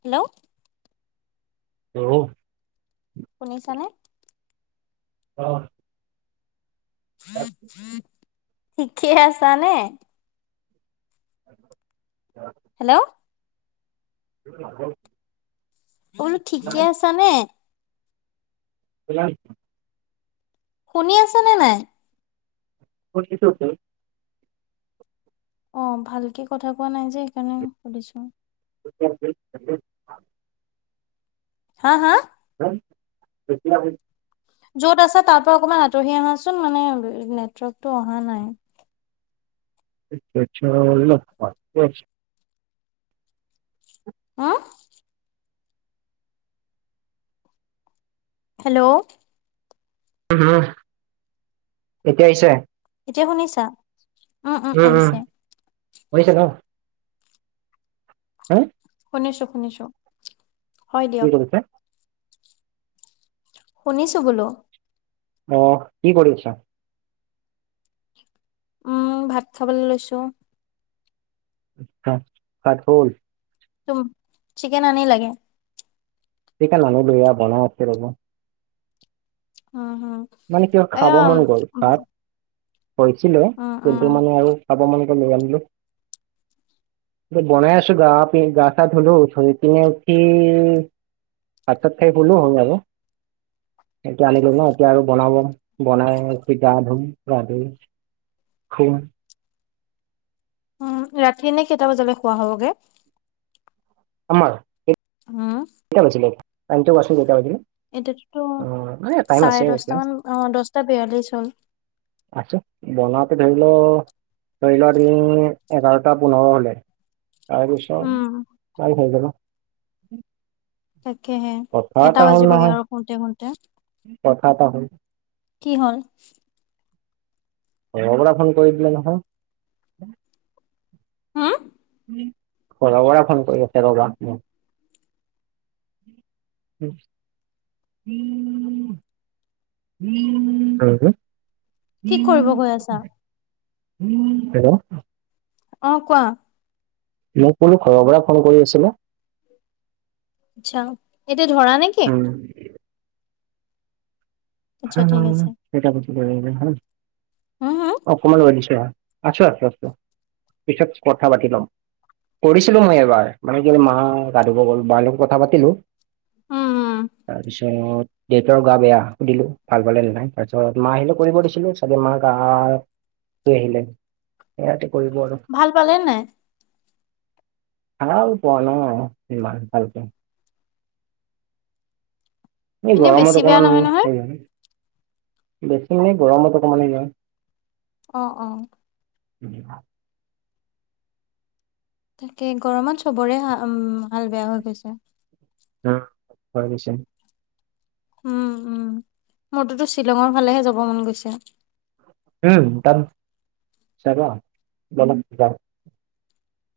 Hello. অউ। শুনিছানে? অহ। অ ঠিকেই আছানে [unintelligible] হেল্ল'। [unintelligible] বোলো ঠিকে আছানে [unintelligible] শুনি আছে নে নাই? শিছ ক [unintelligible] অ ভালকে কথা কোৱা নাই যে সেইকাৰণে সুধিছো। [unintelligible] হা হা এতিয়া য'ত আছে তাৰ পৰা অকমান আঁতৰি আহাচোন মানে নেটৱৰ্কতটো অহা নাই। [unintelligible] হা হেল্ল' উ হম, এতিয়া আহিছে? এতিয়া শুনিছা? উম উম কৰিছে ন। হা শুনিছোঁ, শুনিছোঁ। কি কৰিছে? শুনিছো বোলো। আহ কি কৰিছা? উম ভাত খাবলৈ লৈছো। [unintelligible] ভাত হল তুম চিকেন আনি লাগে? [unintelligible] উম হম মানে কিয় এ কৈছিলে কিন্তু উম মানে আৰু খাব মন গ'ল লৈ আনিলোঁ। বনাই আছো গা প গা চা ধলো পিনে উঠি ভাত ছাত খাই শুলোঁ [unintelligible] সেইটো আনিলো ন। এতিয়া আৰু বনাব বনাই সি গা ধুম, গা ধুই শুম উম ৰাতি নে কেইটা বজালৈ খোৱা হ'বগে? আমাৰ [unintelligible] উম এতিয়াতোতো অ মানে টাইম আছে চাৰে এতিয়া দছটা মান অ দহটা বিয়ালিছ হ'ল। আছোঁ বনাও। ধৰি ল ধৰি লোৱা তিন এঘাৰটা পোন্ধৰ হলে তাৰ উম পিছত আৰু হৈ যাব। তাকেহে কথা এটা হ'ল বাজিবগে নহয় আৰু শুতে শুতে। কথা এটা হ'ল কি হ'ল? এ লগৰ ল'ৰা ফোন কৰি দিলে নহয়। হম ঘৰৰ পৰা ফোন কৰি আছে [unintelligible] কি [unintelligible] কৰিব গৈ আছা [unintelligible] হেল্লো অ কোৱা? মোক বোলো ঘৰৰ পৰা ফোন কৰি আছিলে। আচ্ছা এতিয়া ধৰা নেকি? উম আচ্ছা ঠিক আছে কেইটা বাজিলে ৰবা হা হম হম অকমান ৰাগিছে হা। আছো আছো আছো পিছত কথা পাতি ল'ম। কৰিছিলো মই এবাৰ মানে কি মা গা ধোৱ গ'ল বাৰ লগত কথা পাতিলো। উম উম তাৰপিছত দেউতাৰ গা বেয়া সুধিলো। ভাল পালে নাই তাৰপিছত মা আহিলে কৰিব দিছিলো চাগে মাক আহাৰ সি আহিলে সেয়াতো ভাল পালে নাই? ভাল পোৱা ন ইমান ভাল পোৱা এই এনে বেছি গৰমত বেয়া অকনমান নহয় নহয় [unintelligible] বেছি মানে গৰমত অকনমান এনেও অঁ অঁ। উম। তাকে গৰমত চবৰে হা উম হাল বেয়া হৈ গৈছে। অহ হয় পিছে। উম উম মোৰটোতো শ্বিলঙৰ ফালেহে যাব মন গৈছে। উম তাত, যাবা বলা যাওঁ।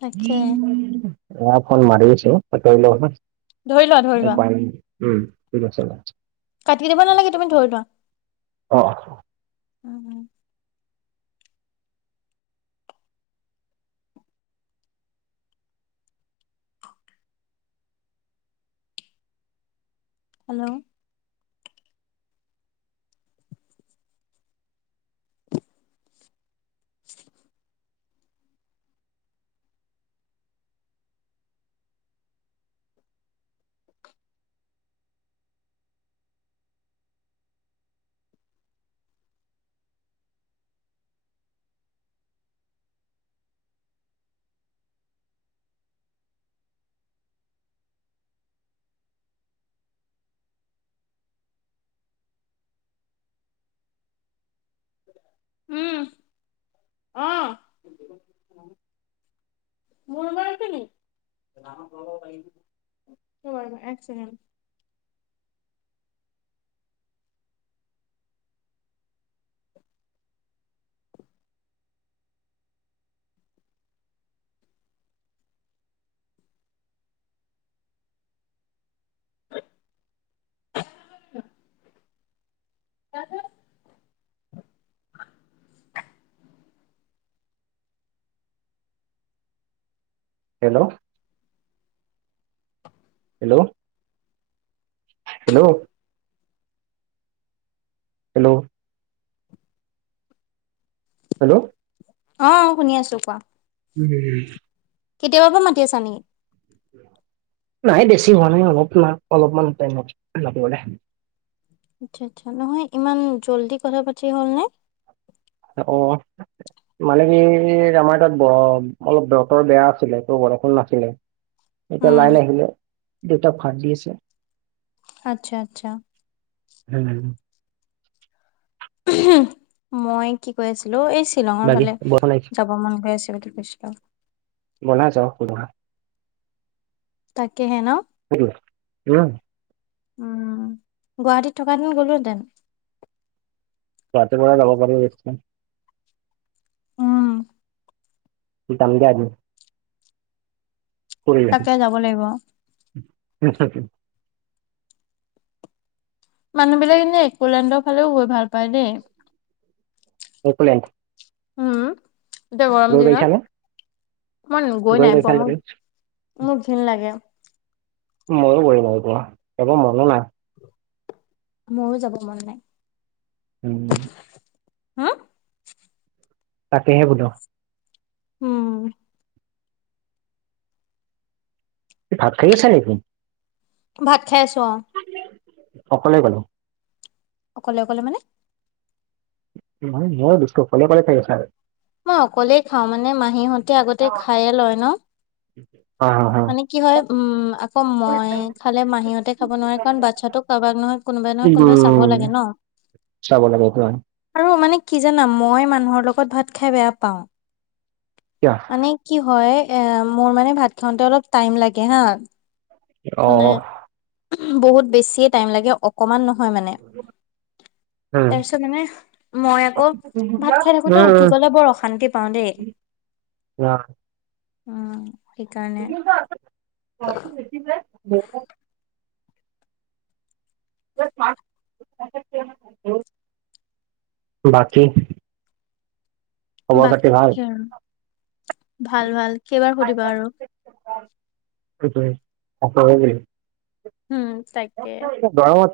তাকে এয়া ফোন মাৰি আছে। পাতি ল‌ওঁ হা। ধৰি লোৱা ধৰি লোৱা। উম, ঠিক আছে বাৰু। কাটি দিব নালাগে তুমি ধৰি লোৱা। উম উম। হেল্ল'। [unintelligible] উম [inaudible] অ', [inaudible] মোৰ ৰোমত আছে নেকি? ৰবা ৰবা এক ছেকেণ্ড। [unintelligible] ইয়াতে [unintelligible] hello. Hello, hello hello. Hello. অঁ শুনি আছোঁ কোৱা? উমহ। কেতিয়াবাৰ পৰা মাতি আছা এনেই। নাই বেছি হোৱা নাই অলপমান অলপমান টাইমত, লাগিব দে আচ্ছা আচ্ছা, নহয় ইমান জল্দি কথা পাতি হ'ল নে? অহ। মানে কি আমাৰ তাত ব অলপ বতৰ বেয়া আছিলে ত বৰষুণ নাছিলে এতিয়া উম, লাইন আহিলে দেউতাক ভাত দি আছে আচ্ছা আচ্ছা। হুম উমহ মই কি কৈ আছিলোঁ। এই শ্বিলঙৰ বাকী ফালে বৰষুণ আহিছে, যাব মন গৈ আছে। এইটো কৃষ্ণ সুধা তাকেহে ন। উম। উম, গুৱাহাটীত থকা হেঁতেন গ'লো হেঁতেন। ইয়াতে পৰা যাব পাৰিবি বেছি উম, যাম দিয়া এদিন। তাকে যাব লাগিব। নিশ্চয় এদিন। মানুহবিলাক এনেই একোলেণ্ডৰ ফালেও গৈ ভাল পায় দেই। একোলেণ্ড। উম। এতিয়া গৰম দিনত, মই গৈ নাই পোৱা। পাইছানে মোক, তুমি মোৰ ঘিন লাগে। ময়ো গৈ নাইপোৱা। এবাৰ মনো নাই মোৰো যাব মন নাই। উমম। হা? তাকেহে বোলো। উম। তুমি ভাত খাই আছা নিকি ভাত খাই আছো অ অকলে অকলে অকলে অকলে মানে মানে ন [unintelligible] অকলে অকলে খাই আছা মই অকলেই খাওঁ মানে মাহীহতে আগতে খাইয়ে লয় ন হা হা হা মানে কি হয় উম আকৌ মই খালে মাহীহতে খাব নোৱাৰে কাৰণ বাচ্ছাটো কাৰোবাক নহয় কোনো কোনোবাই নহয় কোনোবাই চাব উম লাগে ন চাব লাগে সেইটো হয় আৰু মানে কি জানা মই মানুহৰ লগত ভাত খাই বেয়া পাওঁ কিয় মানে কি হয় এ মোৰ মানে ভাত খাওঁতে অলপ টাইম লাগে হা মানে অহ বহুত বেছিয়ে টাইম লাগে অকমান নহয় মানে উম তাৰপিছত মানে মই আকৌ ভাত খাই থাকোতে উম উঠি উম গলে বৰ অশান্তি পাওঁ দেই আহ উম সেইকাৰণে [unintelligible] [unintelligible] বাকী খবৰ খাতি বাকী ভাল কি আৰু ভাল ভাল কেইবাৰ সুধিবা আৰু সেইটোৱেই অকৰা নি উম তাকে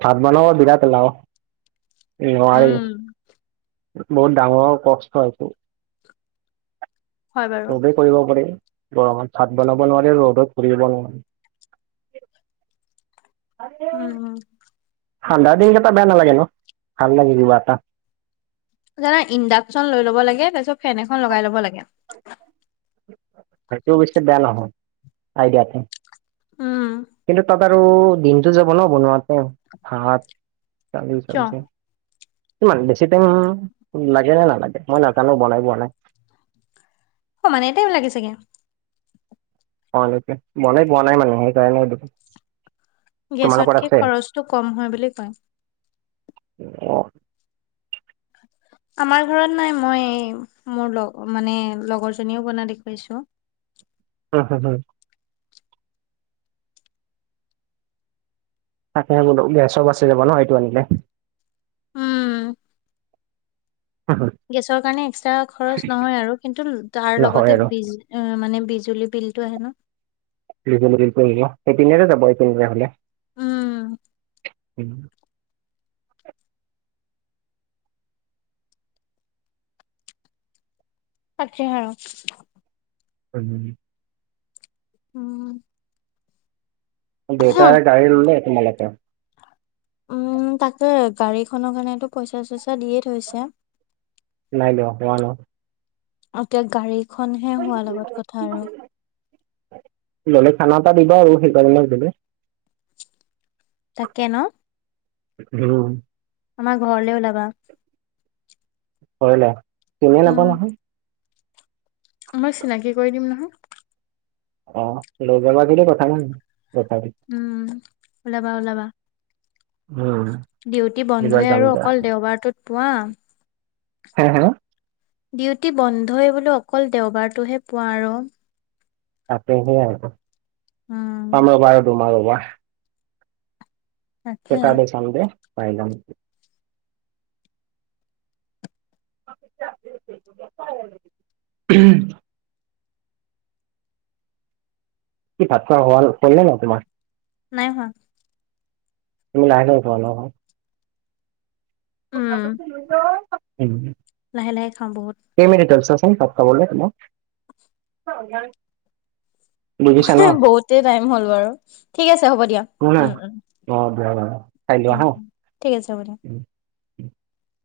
ভাত বনাব বিৰাট এলাও নোৱাৰি উম বহুত ডাঙৰ কষ্ট আছো হয় বাৰু চবেই কৰিব পাৰি গৰমত ভাত বনাব নোৱাৰি ৰ'দত পুৰিলং উম হুম ঠাণ্ডা দিনকেইটা বেয়া নালাগে ন ভাল লাগে কিবা এটা জানা ইণ্ডাকচন লৈ ল'ব লাগে তাৰপিছত ফেন এখন লগাই ল'ব লাগে সেইটো অৱশ্যে বেয়া নহয় আইডিয়াটো উম বাৰু দিনটো যাব ন বনোৱাতে ভাত দালি কিয় চবজি ইমান বেছি টাইম লাগে নে নালাগে মই নাজানো বনাই পোৱা নাই [inaudible] সমানে টাইম লাগে চাগে অলঅকে বনাই পোৱা নাই মানে সেইকাৰণে সুধিছো গেছতকে খৰচটো কম হয় বুলি কয় অহ আমাৰ ঘৰত নাই মই মোৰ লগ মানে লগৰ জনীও বনা দেখুৱাইছো উম হম হম তাকে বোলো গেছো বাচি যাবা ন এইটো আনিলে উম গেছৰ কাৰণে এক্সট্ৰা খৰচ নহয় আৰু কিন্তু তাৰ নহয় লগতে আৰু বিজ মানে বিজুলী বিলটো আহে ন সেইখিনিকে একৰি নিদিঅ এপিনেৰে যাব এটো বেয়া হলে উম উম তাকেহে আও উম উম দেউতা গাডী ল'লে তোমালোকে উম তাকে গাড়ীখনৰ কাৰণটো পইচা চইচা দিয়ে থৈছে। নাই লোৱা নাই লোৱা এতিয়া গাড়ীখনহে হোৱাৰ লগত কথা আৰু ল'লে খানা এটা দিবা আৰু সেইকাৰণে শুধিলো। তাকে ন [unintelligible] আমাৰ ঘৰলে ওলাবা। কৰিলে তুমি উম নাপালা নহয়। মই চিনাকি কৰি দিম নহয়। অ লৈ যাব দিলে কথা নাই। তথাপি উম ওলাবা ওলাবা। উম, ডিউটি এইবাৰ বন্ধই যাম আৰু যা। অকল দেওবাৰটোত পোৱা। হে হে ডিউটি বন্ধই বোলো অকল দেওবাৰটোহে পোৱা আৰু। তাতে সেয়াই আৰু উম পাম ৰবা তোমাৰ ৰবা তাকে সেটা দে চাম যে পাই লাম [unintelligible] কি ভাত খোৱা হোৱাৰ কৰিলা নাই তোমাৰ। নাই হোৱা। তুমি লাহেকে উঠোৱা ন উম [unintelligible] লাহে লাহে খাওঁ বহুত। কেইমিনিট হ'ল চোৱাচোন ভাত খাবলে তোমাক। বহুতে টাইম হ'ল বাৰু ঠিক আছে হ'ব দিয়া শুনা, উম উ। অ', দিয়া বাৰু খাই লোৱা উম হা। উ ঠিক আছে হ'ব দিয়ে। [inaudible]